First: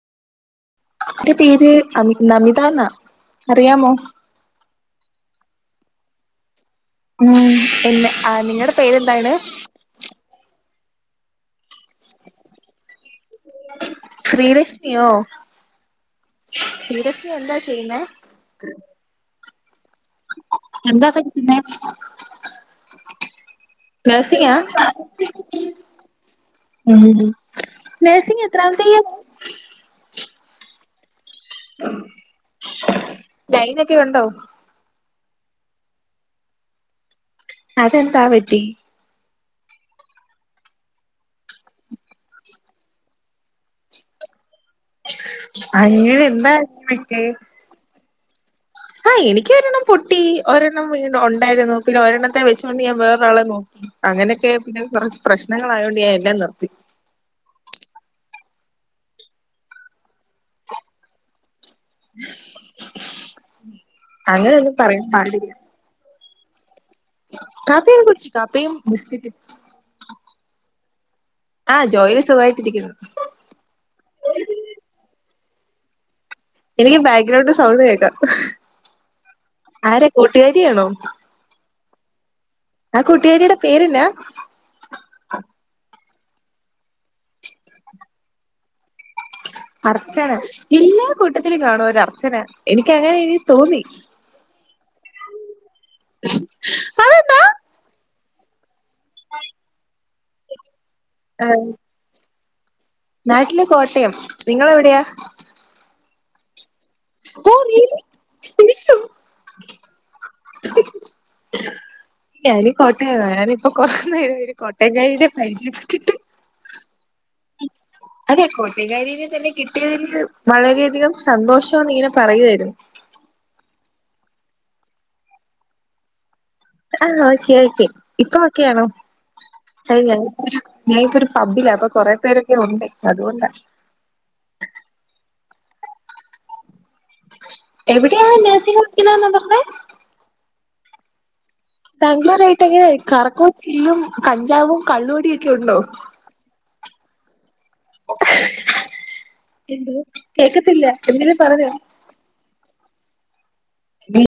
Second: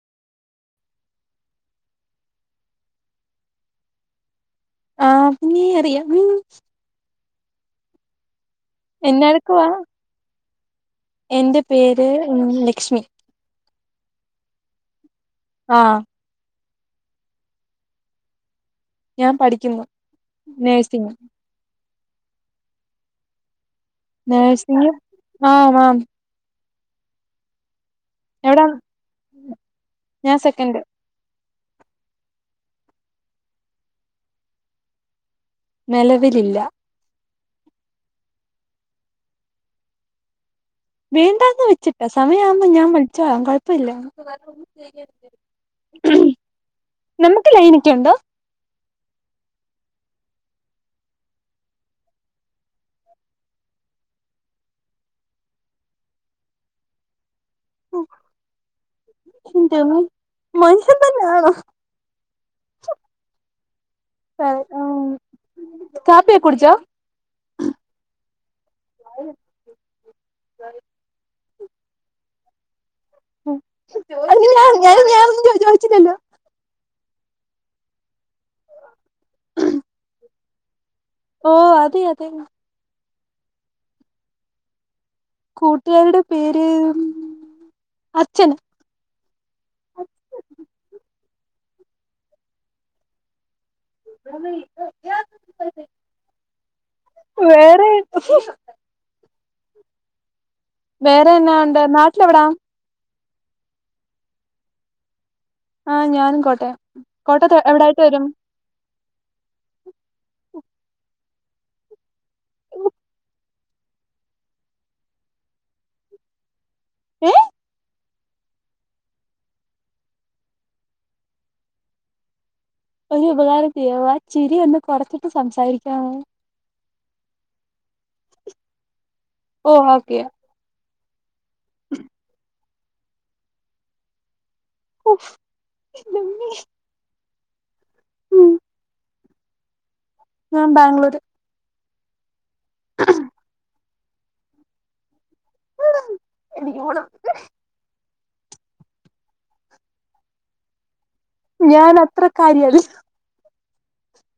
എന്റെ പേര് അമി നമിത ന്നാ അറിയാമോ ആമീ അറിയ യെന്ന? ഉം [unintelligible] എന്ന ടുക്കുവാ? എന്റെ പേര് മ് ലക്ഷ്മി. ശ്രീലക്ഷ്മിയോ.? ആഹ് ശ്രീരശ്മി എന്താ ചെയ്യ്ന്നെ ഞാം പഠിക്കുന്നു. എന്താ നേഴ്സിംഗ് പഠിക്കുന്നെ ട്രേസിങ്ങാ നേഴ്സിംഗ് ആഹ് മാം [unintelligible] നേഴ്സിങ് എവിടാ എത്രാമത്തെ യിയാറാ ഞാൻ സെക്കന്റ്. ലൈനൊക്കെ ഉണ്ടോ നെലവിലില്ല. അതെന്താ പറ്റി വേണ്ടാന്ന് വച്ചിട്ടാ സമയം ആവുമ്പോ ഞാൻ കഴിച്ചോളാം കൊഴപ്പയില്ല. അങ്ങനെ [unintelligible] എന്താ നമ്മക്ക് ലൈനൊക്കെയുണ്ടോ ആഹ് എനിക്ക് ഒരെണ്ണം പൊട്ടി ഒരെണ്ണം വീണ്ടു ഒണ്ടായിരുന്നു. പിന്നെ ഒരെണ്ണത്തെ വെച്ചുകൊണ്ട് ഞാൻ വേറൊരാളെ നോക്കി. അങ്ങനെക്കെ പിന്നെ കൊറച്ച് പ്രശ്നങ്ങാളായോണ്ട് ഞാൻ എല്ലാം നിർത്തി ഹൊ എന്റമ്മേ മൻഷ്യൻ തന്നെണോ അങ്ങനെ ഒന്നും പറയാൻ പാടില്ല കാപ്പിയൊക്കുടിച്ചോ കാപ്പിയൊക്കെ കുട്ച്ച് കാപ്പിയും ബിസ്കറ്റും ആഹ് ജോയി സുഖായിട്ടിരിക്കുന്നു അല്ല ഞാൻ ഞാനൊന്നും വിചാരിച്ചതല്ല എനിക്ക് ബാക്ഗ്രൗണ്ട് സൗണ്ട് കേക്കാം ആരാ കൂട്ടുകാരിയാണോ ഓഹ് അതെ യതെ ന്നെ ആഹ് കുട്ടുക്കാരിയുടെ പേരെന്നാ കൂട്ടുകാരിയുടെ പേര് അർച്ചന അർച്ചന എല്ലാ കൂട്ടത്തിലും കാണും ഒരു അർച്ചന എനിക്ക് അങ്ങനെ ഇനി തോന്നി [unintelligible] [inaudible] വേറെ [unintelligible] [inaudible] വേറെന്നാ ആഹ് ഒണ്ട് നാട്ടിലെവിടാ നാട്ടില് കോട്ടയം നിങ്ങളെവിടെയാ ആഹ് ഞാനും കോട്ടയം കോട്ടയത്ത് ഓഹ് റിയലി എവിടായിട്ട് ശരിക്കും [inaudible] [unintelligible] ഞാനും കോട്ടയവാ ഞാനിപ്പോ കൊർച്ച് നേരായി ഒരു കോട്ടയം കാരിനെ പരിചയപ്പെട്ടിട്ട് ഏഹ് അതെ കോട്ടയം കാരിനെ തന്നെ കിട്ടിയതെനിക് വളരെധികം സന്തോഷം ന്ന് ഇങ്ങനെ പറയുയായിരുന്നു ഒരുപകാരം ചെയ്യാവോ ആ ചിരി ഒന്ന് കൊറച്ചിട്ട് സംസാരിക്കാവോ ആഹ് ഓക്കെ ഓക്കെ ഇപ്പ ഒക്കെയാണോ ഓ ഓക്കെ [unintelligible] ഞായിപ്പൊരു പബ്ബിലാ അപ്പൊ കൊറേ പേരൊക്കെ ഒണ്ട് അത്കൊണ്ടാ ഓഹ് എന്റമ്മേ എവിടെയാ നേയ്സിംഗ് പഠിപ്പിക്കുന്നെ ന്നാ പറഞ്ഞെ ഞാം ബാംഗ്ളൂര് ഭാംഗ്ലരായിട്ട് ഒക്കെ കറക്കവും ചില്ലും കഞ്ചാവും കള്ളുടിയൊക്കെയുണ്ടോ [unintelligible] ഓണം [unintelligible] എന്തോ കേക്കത്തല്ല എങ്ങനെ ഞാനത്രക്കാരിയല്ല ടി [unintelligible]